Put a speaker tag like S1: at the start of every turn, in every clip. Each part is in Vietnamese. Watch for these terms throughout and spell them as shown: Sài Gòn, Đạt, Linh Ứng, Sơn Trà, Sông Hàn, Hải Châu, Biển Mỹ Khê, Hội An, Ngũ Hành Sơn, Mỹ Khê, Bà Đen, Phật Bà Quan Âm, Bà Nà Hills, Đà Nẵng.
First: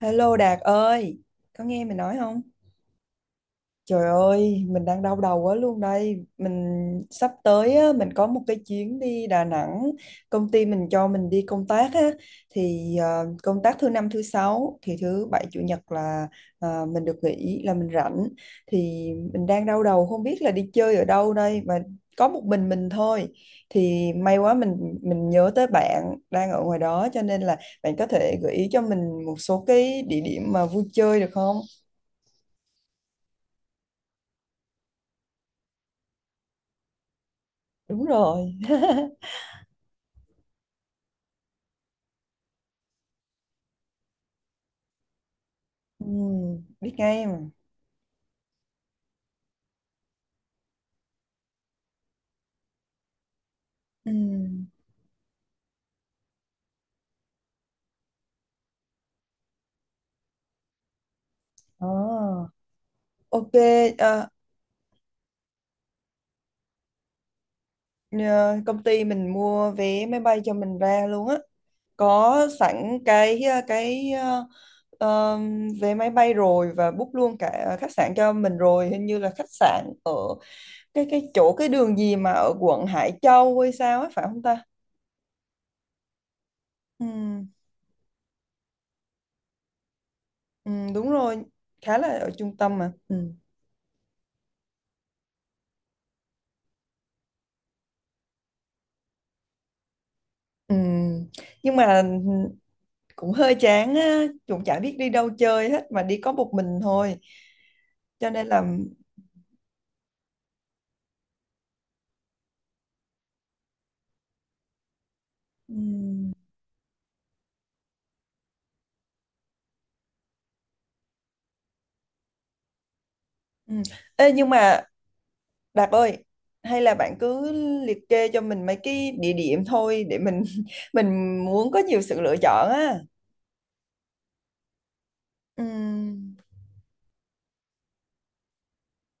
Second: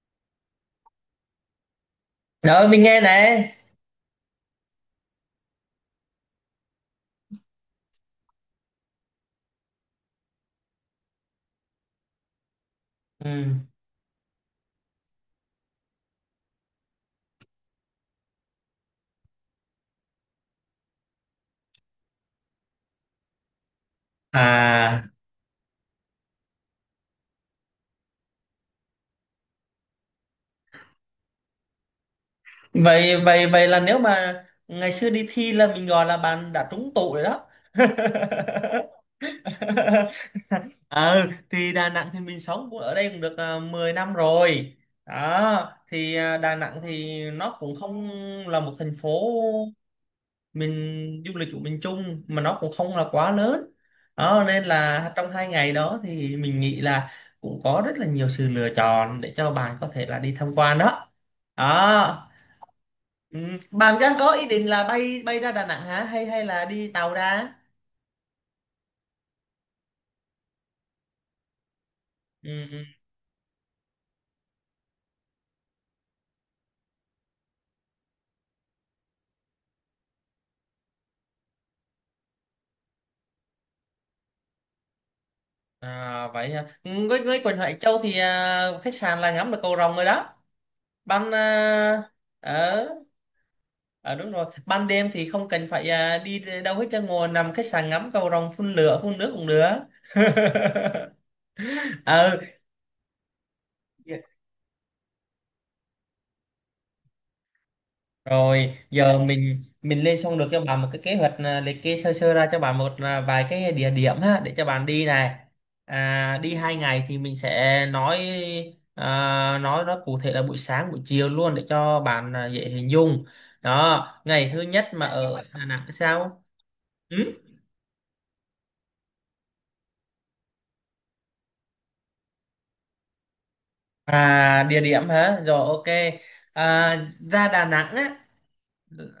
S1: Hello Đạt ơi, có nghe mình nói không?
S2: Rồi mình nghe này.
S1: Trời ơi, mình đang đau đầu quá luôn đây. Mình sắp tới á, mình có một cái chuyến đi Đà Nẵng. Công ty mình cho mình đi công tác á, thì
S2: Ừ.
S1: công tác thứ năm thứ sáu thì thứ bảy chủ nhật là mình được nghỉ là mình rảnh. Thì mình đang đau đầu không biết là đi chơi ở đâu đây mà có một mình thôi. Thì may quá mình
S2: À,
S1: mình nhớ tới bạn đang ở ngoài đó, cho nên là bạn có thể gợi ý cho mình một số cái địa điểm mà vui chơi được không?
S2: vậy vậy vậy là nếu mà ngày xưa đi thi là mình gọi là bạn đã trúng tụ rồi đó.
S1: Đúng rồi.
S2: Ờ thì Đà Nẵng thì mình sống cũng ở đây cũng được à, 10 năm rồi. Đó,
S1: Ừ,
S2: thì à, Đà Nẵng
S1: biết
S2: thì
S1: ngay mà.
S2: nó cũng không là một thành phố mình du lịch của miền Trung mà nó cũng không là quá lớn
S1: Ừ.
S2: đó, nên là trong 2 ngày đó thì mình nghĩ là cũng có rất là nhiều sự lựa chọn để cho bạn có thể là đi tham quan đó.
S1: Ờ,
S2: Đó, ừ.
S1: ok.
S2: Bạn đang
S1: ờ,
S2: có ý định là bay bay ra Đà Nẵng hả, hay hay là đi tàu ra?
S1: Nhờ công ty mình mua vé máy bay cho mình ra luôn á. Có
S2: Ừ. Ừ.
S1: sẵn cái vé máy bay rồi và book luôn cả khách sạn cho mình rồi. Hình như là khách sạn ở cái chỗ cái đường gì mà ở quận Hải Châu hay sao ấy phải không ta?
S2: À, vậy hả?
S1: Ừ,
S2: Ừ, với quần Hải Châu thì à, khách sạn là ngắm được cầu rồng rồi đó
S1: ừ, đúng
S2: bạn,
S1: rồi. Khá là
S2: à,
S1: ở trung tâm
S2: ở.
S1: mà. Ừ.
S2: À, đúng rồi, ban đêm thì không cần phải à, đi đâu hết, cho ngồi nằm khách sạn ngắm cầu rồng phun lửa phun nước cũng được.
S1: Ừ. Nhưng mà
S2: Ờ
S1: cũng hơi chán á, cũng chả biết đi đâu chơi hết mà đi có một mình thôi, cho nên là
S2: rồi, giờ mình lên xong được cho bạn một cái kế hoạch, à, liệt kê sơ sơ ra cho bạn một à, vài cái địa điểm ha, để cho bạn đi này.
S1: ừm,
S2: À, đi 2 ngày thì mình sẽ nói, à, nói nó cụ thể là buổi sáng buổi chiều luôn để cho bạn à, dễ hình dung.
S1: ừm.
S2: Đó,
S1: Ê, nhưng
S2: ngày thứ
S1: mà
S2: nhất mà ở Đà
S1: Đạt
S2: Nẵng
S1: ơi,
S2: sao.
S1: hay là bạn
S2: Ừ?
S1: cứ liệt kê cho mình mấy cái địa điểm thôi, để mình mình muốn có nhiều sự lựa chọn á.
S2: À, địa điểm hả? Rồi, ok.
S1: Ừm,
S2: À, ra Đà Nẵng á,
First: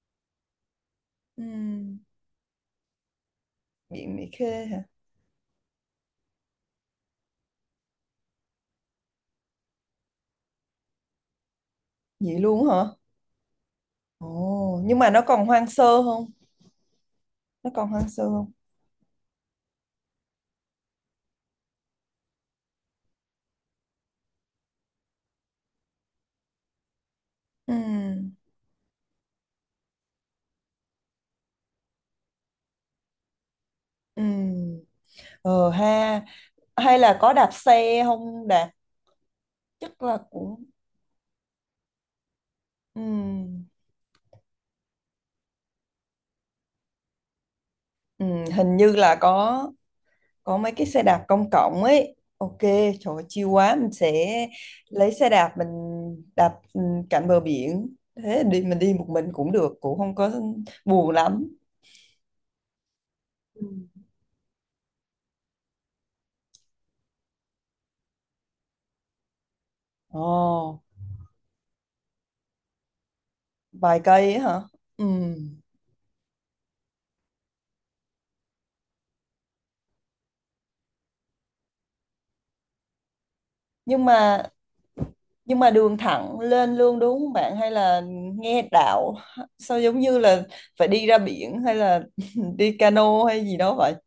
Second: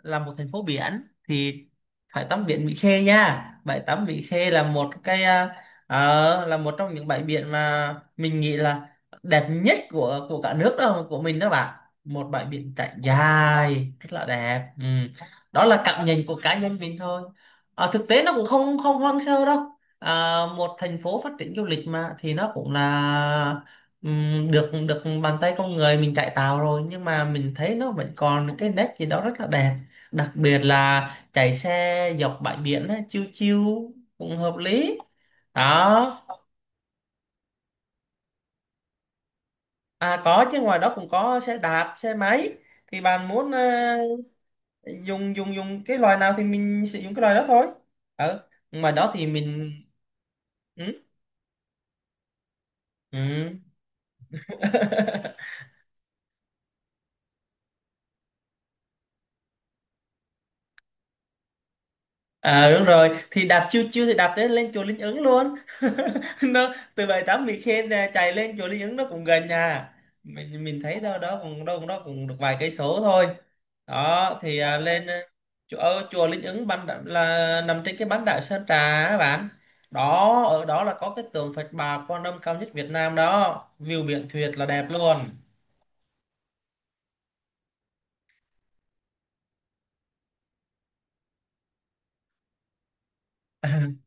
S2: là một thành phố biển thì
S1: ừm,
S2: phải tắm biển Mỹ Khê nha. Bãi tắm
S1: Biển
S2: Mỹ
S1: Mỹ
S2: Khê là
S1: Khê hả?
S2: một cái à, ờ, là một trong những bãi biển mà mình nghĩ là đẹp nhất của cả nước đó, của mình đó bạn. Một
S1: Vậy
S2: bãi
S1: luôn hả?
S2: biển trải dài rất là đẹp.
S1: Ồ
S2: Ừ.
S1: nhưng mà nó còn
S2: Đó
S1: hoang
S2: là
S1: sơ
S2: cảm
S1: không?
S2: nhận của cá nhân mình thôi.
S1: Nó còn
S2: Ờ,
S1: hoang
S2: thực tế
S1: sơ
S2: nó cũng
S1: không?
S2: không không hoang sơ đâu. À, một thành phố phát triển du lịch mà, thì nó cũng là, ừm, được được bàn tay con người mình chạy tàu rồi, nhưng mà mình thấy nó vẫn
S1: Ừm,
S2: còn cái nét gì đó rất là đẹp, đặc biệt là chạy xe dọc bãi biển á, chiêu chiêu cũng hợp
S1: ừm.
S2: lý
S1: Ờ ha,
S2: đó.
S1: hay là có đạp xe không Đạt, chắc là
S2: À có chứ,
S1: cũng.
S2: ngoài đó cũng có xe đạp xe máy,
S1: Ừ.
S2: thì bạn muốn ờ, dùng dùng dùng cái loại nào thì mình sử dụng cái loại đó thôi.
S1: Ừ,
S2: Ờ
S1: hình như
S2: ngoài đó
S1: là
S2: thì
S1: có
S2: mình,
S1: có mấy cái xe
S2: ừ,
S1: đạp công cộng ấy. Ok, trời
S2: ừ.
S1: ơi, chill quá, mình sẽ lấy xe đạp mình đạp cạnh bờ biển. Thế đi mình đi một mình cũng được, cũng không có buồn lắm.
S2: À đúng rồi, thì
S1: Ừ.
S2: đạp chiêu chiêu thì đạp tới lên chùa Linh Ứng luôn. Nó từ bãi tắm Mỹ Khê ra chạy lên chùa Linh Ứng nó cũng gần nhà. Mình
S1: Ồ,
S2: thấy đâu đó cũng được vài cây số thôi.
S1: vài cây ấy
S2: Đó thì
S1: hả?
S2: à,
S1: Ừ.
S2: lên à, chùa ở chùa Linh Ứng là nằm trên cái bán đảo Sơn Trà á bạn. Đó, ở đó là có cái tượng Phật Bà Quan Âm cao nhất Việt Nam đó.
S1: Nhưng
S2: View biển
S1: mà
S2: tuyệt là đẹp luôn.
S1: nhưng mà đường thẳng lên luôn đúng không bạn, hay là nghe đạo sao giống như là phải đi ra biển hay là đi cano hay gì đó vậy?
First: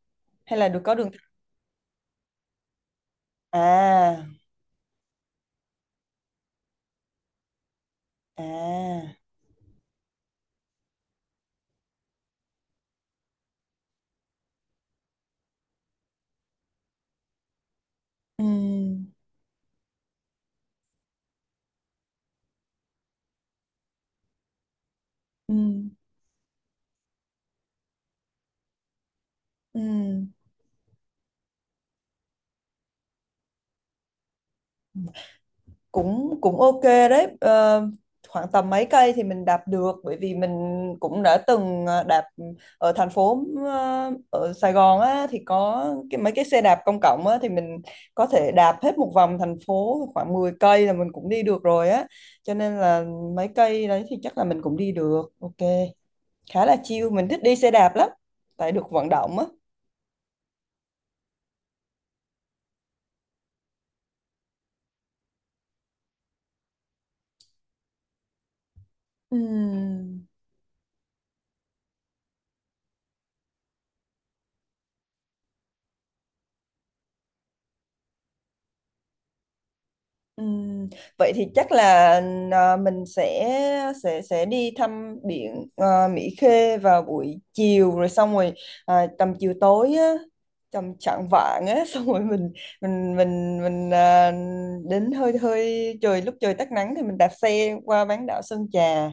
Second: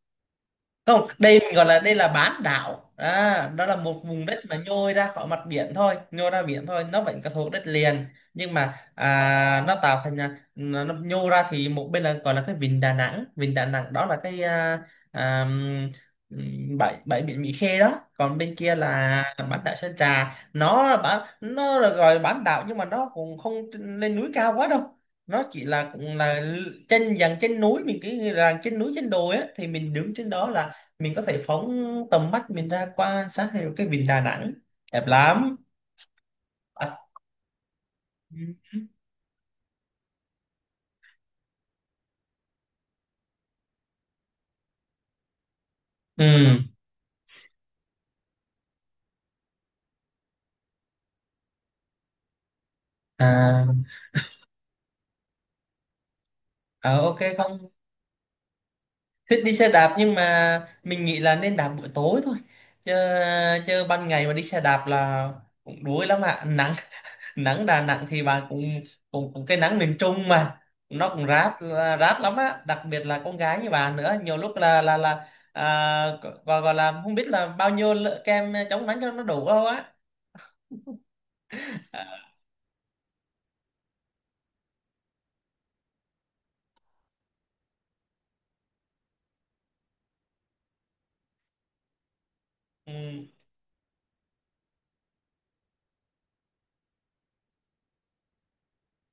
S1: Hay là được có
S2: Không,
S1: đường thẳng?
S2: đây mình gọi là đây là bán đảo à, đó là một
S1: À.
S2: vùng đất mà nhô ra khỏi mặt biển thôi, nhô ra biển thôi, nó vẫn có thuộc đất liền, nhưng mà
S1: À,
S2: à, nó tạo thành là- nó nhô ra thì một bên là gọi là cái vịnh Đà Nẵng, vịnh Đà Nẵng đó là cái à, à, bãi bãi biển Mỹ Khê đó, còn bên kia
S1: ừ
S2: là bán đảo Sơn Trà. Nó là bán, nó là gọi là bán đảo nhưng mà nó cũng không lên núi cao quá đâu, nó
S1: ừ
S2: chỉ là cũng là trên dàn trên núi, mình cứ như là trên núi trên đồi á, thì
S1: ừ,
S2: mình đứng trên đó là mình có thể phóng tầm mắt mình ra quan sát thấy cái vịnh Đà Nẵng đẹp lắm.
S1: cũng cũng ok
S2: À,
S1: đấy. Ờ, khoảng tầm mấy cây thì mình đạp được, bởi vì mình cũng đã từng đạp ở thành phố ở Sài Gòn á, thì có cái mấy cái xe
S2: ừ,
S1: đạp công cộng á, thì mình có thể đạp hết một vòng thành phố khoảng 10 cây là mình cũng đi được rồi á. Cho nên là mấy
S2: à,
S1: cây đấy thì chắc là mình cũng đi được. Ok. Khá là
S2: à
S1: chill,
S2: ok.
S1: mình thích đi xe
S2: Không
S1: đạp lắm. Tại được vận động
S2: thích
S1: á.
S2: đi xe đạp, nhưng mà mình nghĩ là nên đạp buổi tối thôi, chứ chứ ban ngày mà đi xe đạp là cũng đuối lắm ạ, nắng. Nắng Đà Nẵng thì bạn cũng cũng,
S1: Ừ.
S2: cái nắng miền Trung mà, nó cũng rát, rát lắm á, đặc biệt là con gái như bạn nữa, nhiều lúc là là à, gọi là không biết là bao nhiêu lợ- kem chống nắng cho nó đủ không á.
S1: Ừm, vậy thì chắc là mình sẽ đi thăm biển Mỹ Khê vào buổi chiều, rồi xong rồi tầm chiều tối á, tầm chạng vạng á, xong rồi mình mình
S2: Ừ.
S1: mình mình đến hơi hơi trời, lúc trời tắt nắng thì mình đạp xe qua bán đảo Sơn Trà,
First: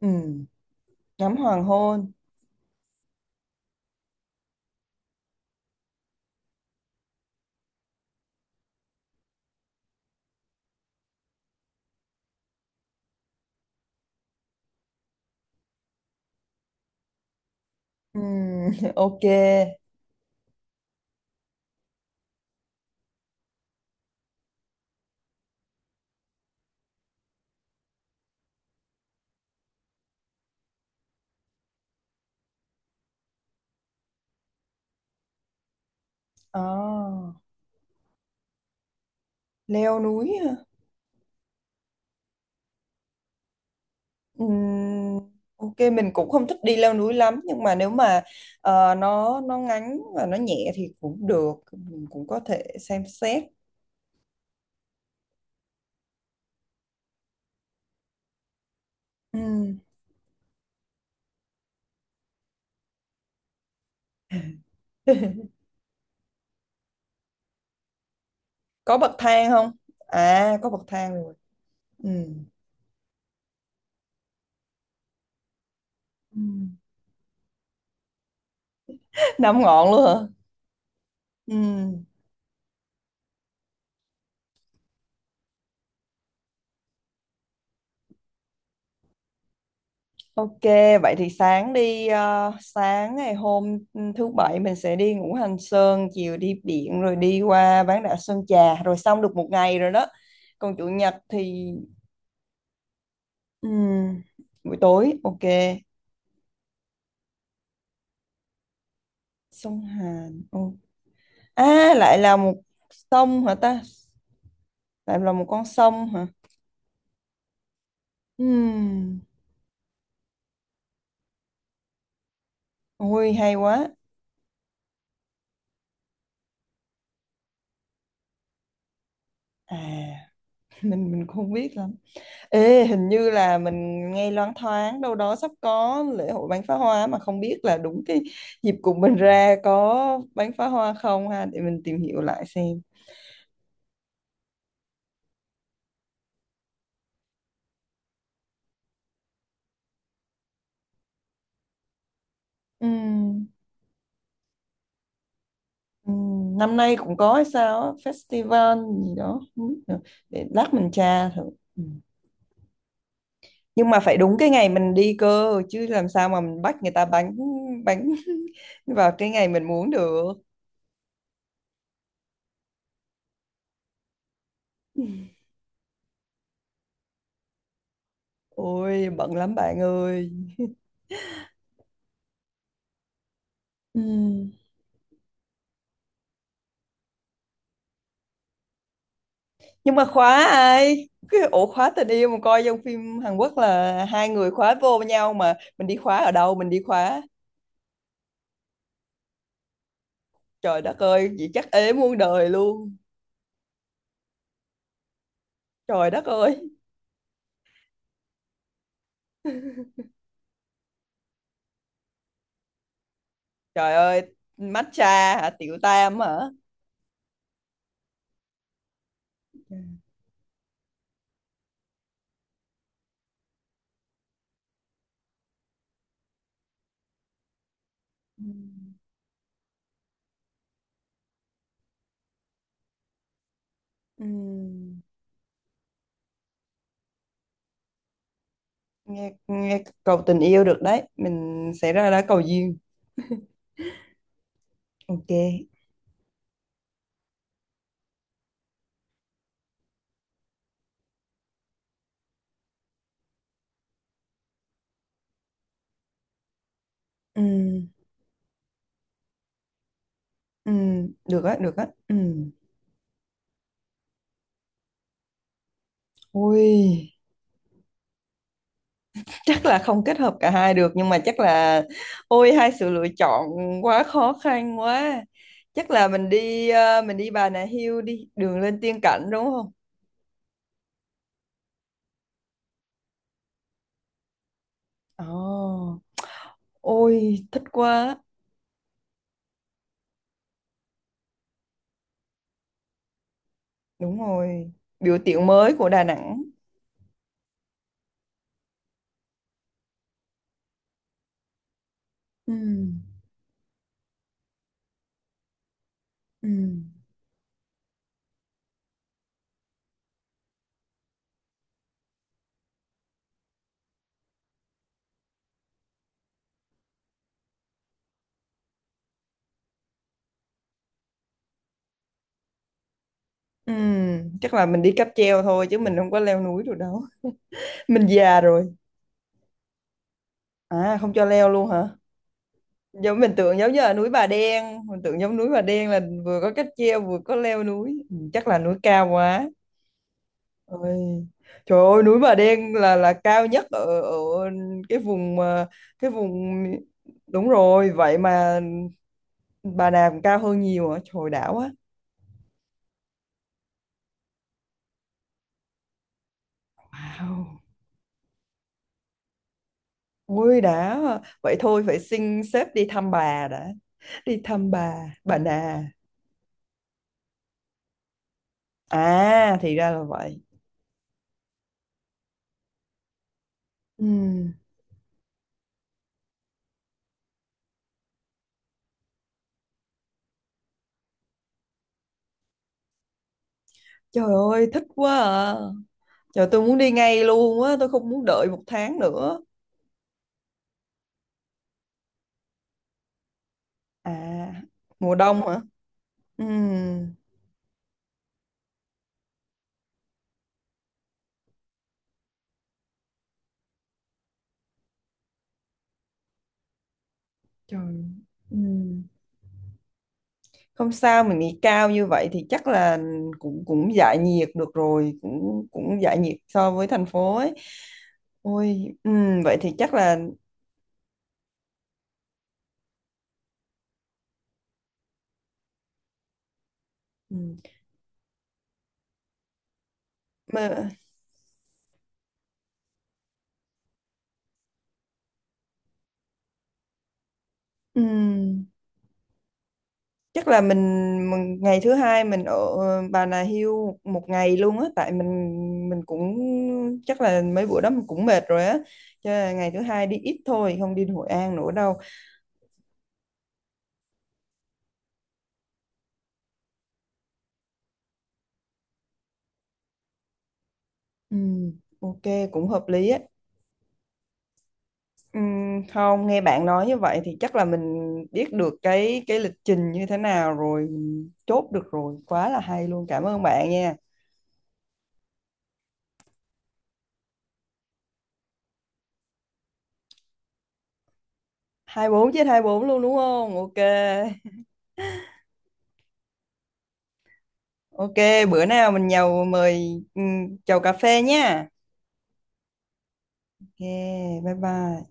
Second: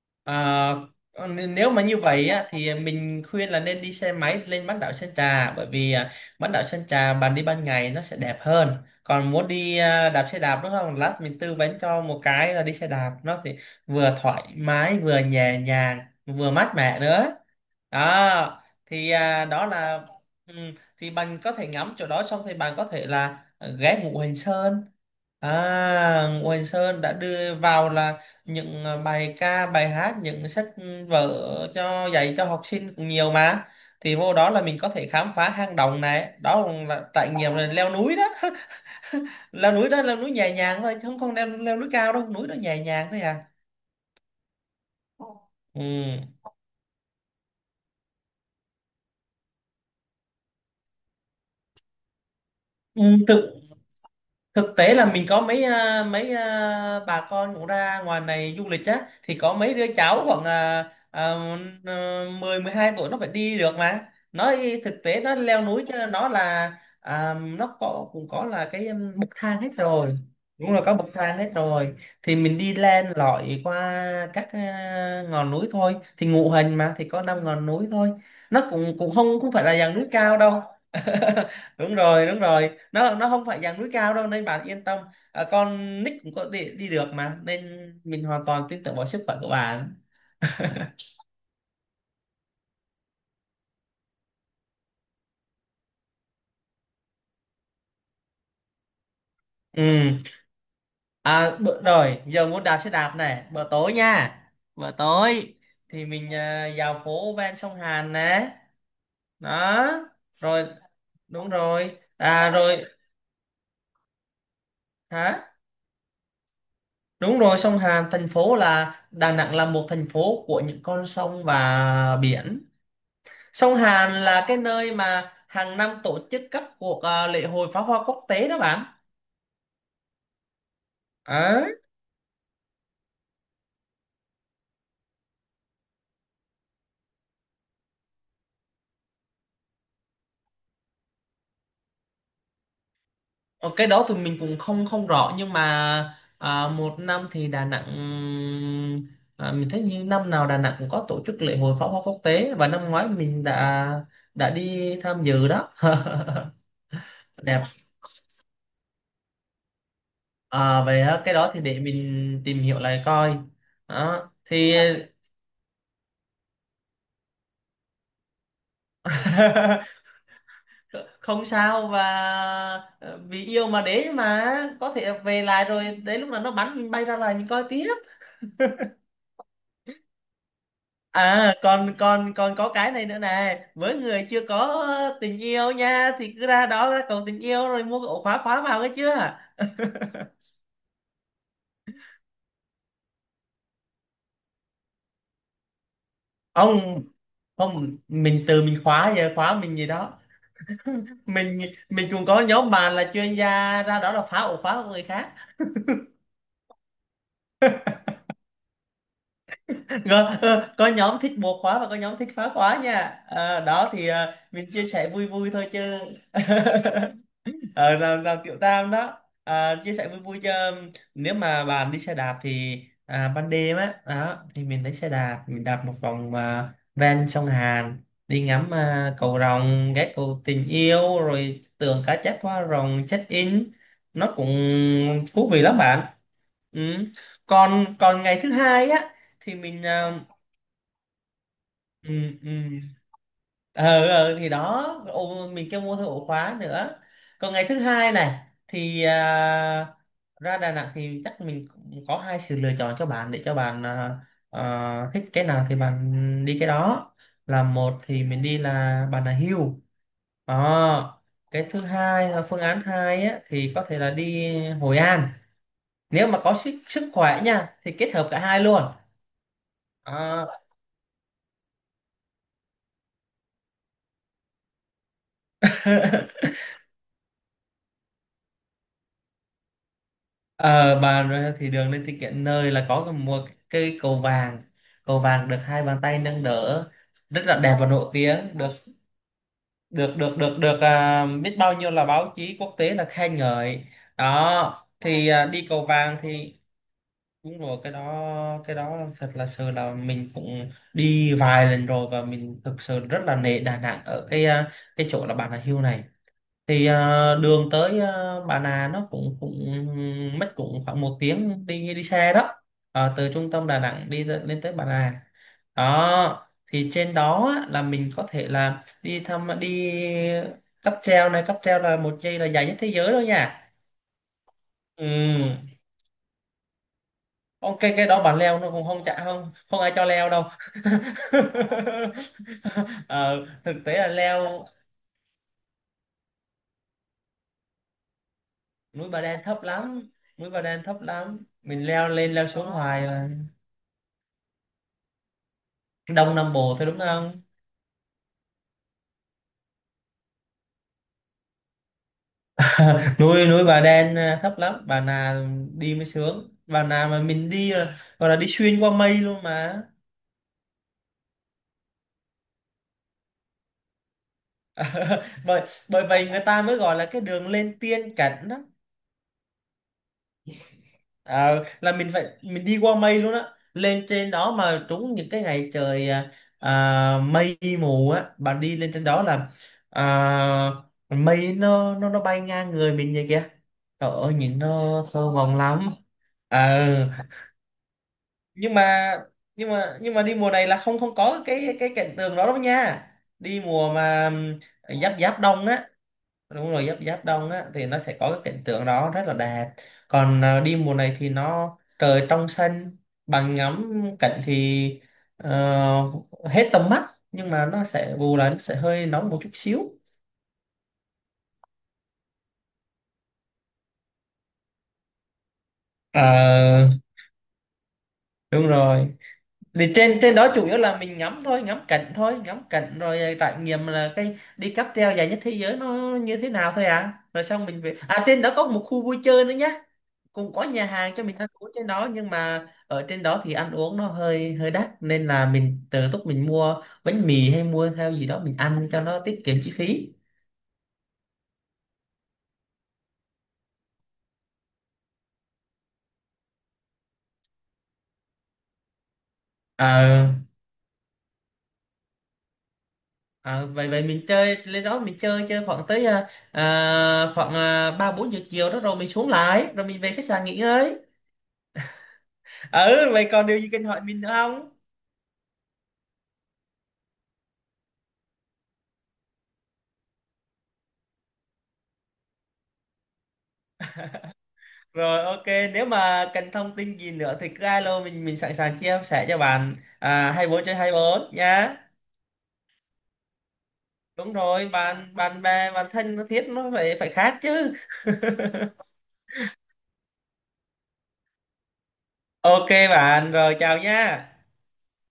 S1: ừm,
S2: Ờ,
S1: ngắm hoàng
S2: nếu mà như
S1: hôn.
S2: vậy á, thì mình khuyên là nên đi xe máy lên bán đảo Sơn Trà, bởi vì à, bán đảo Sơn Trà bạn đi ban ngày nó sẽ đẹp hơn. Còn muốn đi à, đạp xe đạp đúng không, lát mình tư vấn cho một cái là đi xe đạp nó thì vừa thoải mái vừa nhẹ nhàng, vừa mát mẻ nữa. Đó thì
S1: Ok.
S2: à, đó là, ừ, thì bạn có thể ngắm chỗ đó xong thì bạn có thể là à, ghé Ngũ Hành Sơn. À, Nguyễn Sơn đã đưa vào là những ờ, bài ca, bài hát, những sách vở cho dạy cho học sinh cũng nhiều mà. Thì vô đó là mình có thể khám phá hang động này, đó cũng là trải
S1: À,
S2: nghiệm là leo núi đó. Leo núi
S1: leo
S2: đó, leo
S1: núi
S2: núi
S1: hả?
S2: nhẹ nhàng thôi, chứ không không leo leo núi cao đâu, núi đó nhẹ nhàng thôi à.
S1: Ừm, ok
S2: Ừ.
S1: mình cũng không thích đi leo núi lắm, nhưng mà nếu mà nó ngắn và nó nhẹ thì cũng được, mình cũng có thể
S2: Ừ,
S1: xem xét.
S2: tự thực tế là mình có mấy à, mấy à, bà con cũng ra ngoài này du lịch á, thì có mấy
S1: Ừm.
S2: đứa cháu khoảng uh, 10-12 tuổi nó phải đi được mà, nó y- thực tế nó leo núi, cho nên nó là à, nó có cũng có là cái
S1: Có bậc
S2: bậc
S1: thang
S2: thang hết
S1: không?
S2: rồi,
S1: À có
S2: đúng
S1: bậc
S2: là có bậc
S1: thang rồi.
S2: thang hết rồi. Thì
S1: Ừm.
S2: mình đi lên lọi qua các à, ngọn núi thôi, thì ngụ hình
S1: Ừm.
S2: mà thì có 5 ngọn núi thôi, nó cũng cũng không cũng
S1: Năm
S2: phải là
S1: ngọn
S2: dạng
S1: luôn
S2: núi
S1: hả?
S2: cao đâu. Đúng
S1: Ừm.
S2: rồi đúng rồi, nó không phải dạng núi cao đâu nên bạn yên tâm. À, con nick cũng có đi, được mà, nên mình hoàn toàn tin tưởng vào sức khỏe của bạn.
S1: Ok vậy thì sáng đi, sáng ngày hôm thứ bảy mình sẽ đi Ngũ Hành Sơn, chiều đi biển rồi đi qua bán đảo Sơn Trà, rồi xong được một ngày
S2: Ừ.
S1: rồi đó. Còn chủ nhật
S2: À
S1: thì
S2: bữa, rồi giờ muốn đạp xe đạp này bữa tối
S1: ừm,
S2: nha.
S1: buổi
S2: Bữa
S1: tối ok.
S2: tối thì mình à, vào phố ven sông Hàn nè.
S1: Sông
S2: Đó
S1: Hàn
S2: rồi,
S1: oh.
S2: đúng
S1: À
S2: rồi,
S1: lại là
S2: à
S1: một
S2: rồi.
S1: sông hả ta? Lại là một
S2: Hả?
S1: con sông hả?
S2: Đúng rồi, sông Hàn, thành phố là
S1: Ừm,
S2: Đà Nẵng là một thành phố của những con sông và biển.
S1: ui hay quá.
S2: Sông Hàn là cái nơi mà hàng năm tổ chức các cuộc à, lễ hội pháo hoa quốc tế đó bạn.
S1: À mình cũng không
S2: Ờ.
S1: biết lắm. Ê hình như là mình nghe loáng thoáng đâu đó sắp có lễ hội bắn phá hoa, mà không biết là đúng cái dịp cùng mình ra có bắn phá hoa không ha, để mình tìm hiểu lại xem.
S2: Ờ, cái đó thì mình cũng không không rõ, nhưng mà à, một năm thì Đà Nẵng, à, mình thấy như năm nào Đà Nẵng cũng có tổ chức lễ hội pháo hoa quốc tế, và năm
S1: Ừ.
S2: ngoái mình đã đi tham dự đó.
S1: Ừ, năm nay cũng có hay
S2: Đẹp.
S1: sao á, festival gì đó không biết nữa. Để lát
S2: À,
S1: mình
S2: vậy á,
S1: tra
S2: cái
S1: thử.
S2: đó thì để
S1: Ừ.
S2: mình tìm hiểu lại coi.
S1: Nhưng mà phải
S2: Đó.
S1: đúng cái ngày
S2: Thì
S1: mình đi cơ chứ, làm sao mà mình bắt người ta bánh bánh vào cái ngày mình muốn được.
S2: không sao, và ờ, vì yêu mà, để mà có
S1: Ừ.
S2: thể về lại rồi đến lúc nào nó bắn mình bay ra lại mình coi tiếp.
S1: Ôi bận lắm bạn ơi.
S2: À còn còn còn có cái này nữa này, với
S1: Ừ.
S2: người chưa có tình yêu nha, thì cứ ra đó ra cầu tình yêu rồi mua cái ổ khóa khóa vào. Cái chưa
S1: Nhưng mà khóa ai, cái ổ khóa tình yêu mà coi trong phim Hàn Quốc là hai người khóa vô với nhau, mà mình đi khóa ở đâu, mình đi
S2: ông,
S1: khóa.
S2: không, mình từ mình khóa, về khóa mình gì đó.
S1: Trời đất ơi vậy
S2: mình
S1: chắc ế
S2: mình
S1: muôn
S2: cũng có
S1: đời
S2: nhóm bạn
S1: luôn.
S2: là chuyên gia ra đó là phá ổ khóa của người khác.
S1: Trời đất ơi.
S2: Có, ờ, có nhóm thích bộ khóa và có nhóm thích phá khóa nha. À, đó
S1: Trời
S2: thì à,
S1: ơi,
S2: mình chia
S1: matcha
S2: sẻ vui
S1: hả?
S2: vui thôi
S1: Tiểu
S2: chứ.
S1: tam hả?
S2: À, là kiểu tam đó,
S1: Ừ.
S2: à, chia sẻ vui vui chứ. Nếu mà bạn đi xe đạp thì à, ban đêm á đó thì mình lấy xe đạp mình đạp một vòng à, ven sông Hàn, đi ngắm à, cầu rồng, ghé cầu tình yêu rồi tượng cá chép hoa rồng check in, nó cũng
S1: Ừ.
S2: thú vị lắm bạn. Ừ. còn còn ngày thứ hai á
S1: Nghe,
S2: thì
S1: nghe
S2: mình à,
S1: cầu tình yêu được đấy. Mình sẽ ra đó
S2: ừ,
S1: cầu duyên.
S2: ừ, ờ, ờ, thì đó
S1: Ok.
S2: ổ, mình kêu mua thêm ổ khóa nữa. Còn ngày thứ hai này thì à, ra Đà Nẵng thì chắc mình cũng có hai sự lựa chọn cho bạn, để cho bạn à, à, thích cái nào thì bạn đi cái đó.
S1: Ừ.
S2: Là một thì mình đi là Bà Nà Hills.
S1: Ừ.
S2: Đó.
S1: Được á,
S2: Cái
S1: được
S2: thứ
S1: á. Ừ.
S2: hai là phương án hai á, thì có thể là đi Hội An. Nếu mà có
S1: Ôi,
S2: sức sức khỏe nha thì kết hợp cả hai luôn.
S1: chắc là không kết hợp cả
S2: À,
S1: hai được, nhưng mà chắc là ôi, hai sự lựa chọn quá khó khăn quá. Chắc là mình đi mình đi Bà Nà Hills đi, đường lên tiên cảnh đúng không?
S2: ờ, bà, thì đường lên thì kiện nơi là có một cây cầu vàng, cầu
S1: Ồ,
S2: vàng được hai bàn tay nâng đỡ rất
S1: ôi
S2: là
S1: thích
S2: đẹp và nổi
S1: quá.
S2: tiếng, được được được được được à, biết bao nhiêu là báo chí quốc tế là khen ngợi.
S1: Đúng rồi.
S2: Đó
S1: Biểu
S2: thì
S1: tượng
S2: à, đi
S1: mới
S2: cầu
S1: của Đà
S2: vàng
S1: Nẵng.
S2: thì đúng rồi, cái đó, cái đó thật là sự là mình cũng đi vài lần rồi, và
S1: Ừ.
S2: mình thực sự rất là nể Đà Nẵng ở cái à, cái chỗ là Bà Nà Hills này,
S1: Ừ.
S2: thì à, đường tới à, Bà Nà nó cũng cũng mất cũng khoảng 1 tiếng đi đi xe đó. Ờ, từ trung tâm Đà Nẵng đi lên lên tới Bà Nà. Đó thì trên đó á, là mình có thể là đi thăm đi cáp treo này, cáp treo là một dây là dài nhất thế giới đâu nha.
S1: Ừ, chắc là mình đi cáp treo thôi
S2: Ừ.
S1: chứ mình không có leo núi được đâu.
S2: Ok
S1: Mình
S2: cái đó bạn
S1: già
S2: leo, nó
S1: rồi.
S2: cũng không chả không không ai cho leo đâu.
S1: À, không cho leo luôn hả? Giống mình
S2: Ờ,
S1: tưởng giống
S2: thực
S1: như là
S2: tế là
S1: núi Bà
S2: leo,
S1: Đen, mình tưởng giống núi Bà Đen là vừa có cáp treo vừa có leo núi. Ừ, chắc là núi cao
S2: núi Bà Đen
S1: quá.
S2: thấp lắm, núi Bà Đen thấp
S1: Ôi.
S2: lắm
S1: Trời
S2: mình
S1: ơi,
S2: leo
S1: núi
S2: lên
S1: Bà
S2: leo xuống
S1: Đen
S2: hoài
S1: là
S2: à.
S1: cao nhất ở ở cái vùng mà- cái
S2: Đông Nam
S1: vùng
S2: Bộ thôi đúng không.
S1: đúng rồi, vậy mà Bà Nà cũng cao hơn nhiều hả? Trời đảo quá.
S2: Núi núi Bà Đen à, thấp lắm. Bà Nà đi mới sướng, Bà Nà mà mình
S1: Wow.
S2: đi là, gọi là đi xuyên qua mây luôn mà.
S1: Ui đã, vậy thôi phải xin sếp đi thăm bà đã, đi thăm bà bà
S2: bởi
S1: nà.
S2: bởi vậy người ta mới gọi là cái đường lên tiên cảnh đó.
S1: À thì ra là vậy.
S2: Ờ, là mình phải mình đi qua mây luôn á. Lên trên đó
S1: Ừm,
S2: mà trúng những cái ngày trời à, à, mây mù á, bạn đi lên trên đó là à, mây nó bay ngang người mình vậy kìa, trời
S1: trời
S2: ơi nhìn
S1: ơi
S2: nó
S1: thích quá
S2: sâu
S1: à,
S2: vòng lắm.
S1: trời
S2: Ờ,
S1: tôi muốn đi ngay luôn á, tôi không muốn đợi một
S2: nhưng
S1: tháng
S2: mà
S1: nữa.
S2: nhưng mà đi mùa này là không không có cái cạnh tường đó đâu nha. Đi mùa
S1: À
S2: mà giáp
S1: mùa
S2: giáp
S1: đông hả?
S2: đông á. Đúng rồi giáp
S1: Ừm,
S2: giáp đông á thì nó sẽ có cái cảnh tượng đó rất là đẹp. Còn à, đi mùa này thì nó trời trong xanh, bằng ngắm cảnh thì ờ, hết tầm mắt, nhưng mà nó
S1: trời.
S2: sẽ bù lại nó sẽ
S1: Ừm,
S2: hơi nóng một chút xíu.
S1: không sao mình nghỉ cao như vậy thì chắc là cũng cũng giải nhiệt được rồi, cũng cũng giải nhiệt so với
S2: Ờ
S1: thành phố ấy.
S2: đúng
S1: Ôi
S2: rồi.
S1: vậy thì
S2: Thì
S1: chắc là
S2: trên trên đó chủ yếu là mình ngắm thôi, ngắm cảnh thôi, ngắm cảnh rồi à, trải nghiệm là cái đi cáp treo dài nhất thế giới nó như thế nào thôi, à rồi
S1: ừm.
S2: xong mình về. À trên đó có một khu vui chơi nữa nhé, cũng có nhà hàng cho mình ăn uống trên đó, nhưng mà ở trên đó thì ăn uống nó hơi hơi đắt, nên là mình tự túc mình mua bánh mì hay mua theo gì đó mình
S1: Ừm,
S2: ăn cho nó tiết kiệm chi phí.
S1: chắc là mình ngày thứ hai mình ở Bà Nà Hills một một ngày luôn á, tại mình cũng chắc là mấy bữa đó mình cũng mệt rồi á, cho nên là ngày thứ
S2: Ờ
S1: hai đi ít thôi, không đi Hội An nữa đâu.
S2: ờ, vậy vậy mình chơi lên đó mình chơi chơi khoảng tới à, à, khoảng à, 3-4 giờ chiều đó, rồi mình xuống lại rồi mình về khách sạn nghỉ ngơi.
S1: Ừm, ok cũng hợp lý
S2: Ừ
S1: á.
S2: vậy còn điều gì cần hỏi mình nữa không?
S1: Không nghe bạn nói như vậy thì chắc là mình biết được cái lịch trình như thế nào rồi, mình chốt được rồi, quá là hay luôn, cảm ơn bạn nha.
S2: Rồi ok, nếu mà cần thông tin gì nữa thì cứ alo mình sẵn sàng chia sẻ cho bạn à, 24 trên 24 nhá.
S1: 24 trên 24 luôn đúng không, ok.
S2: Đúng rồi, bạn bạn bè bạn thân nó thiết nó phải phải khác chứ.
S1: Ok, bữa nào mình nhậu mời chầu cà phê nha.
S2: Ok bạn, rồi
S1: Ok,
S2: chào nha.
S1: bye bye.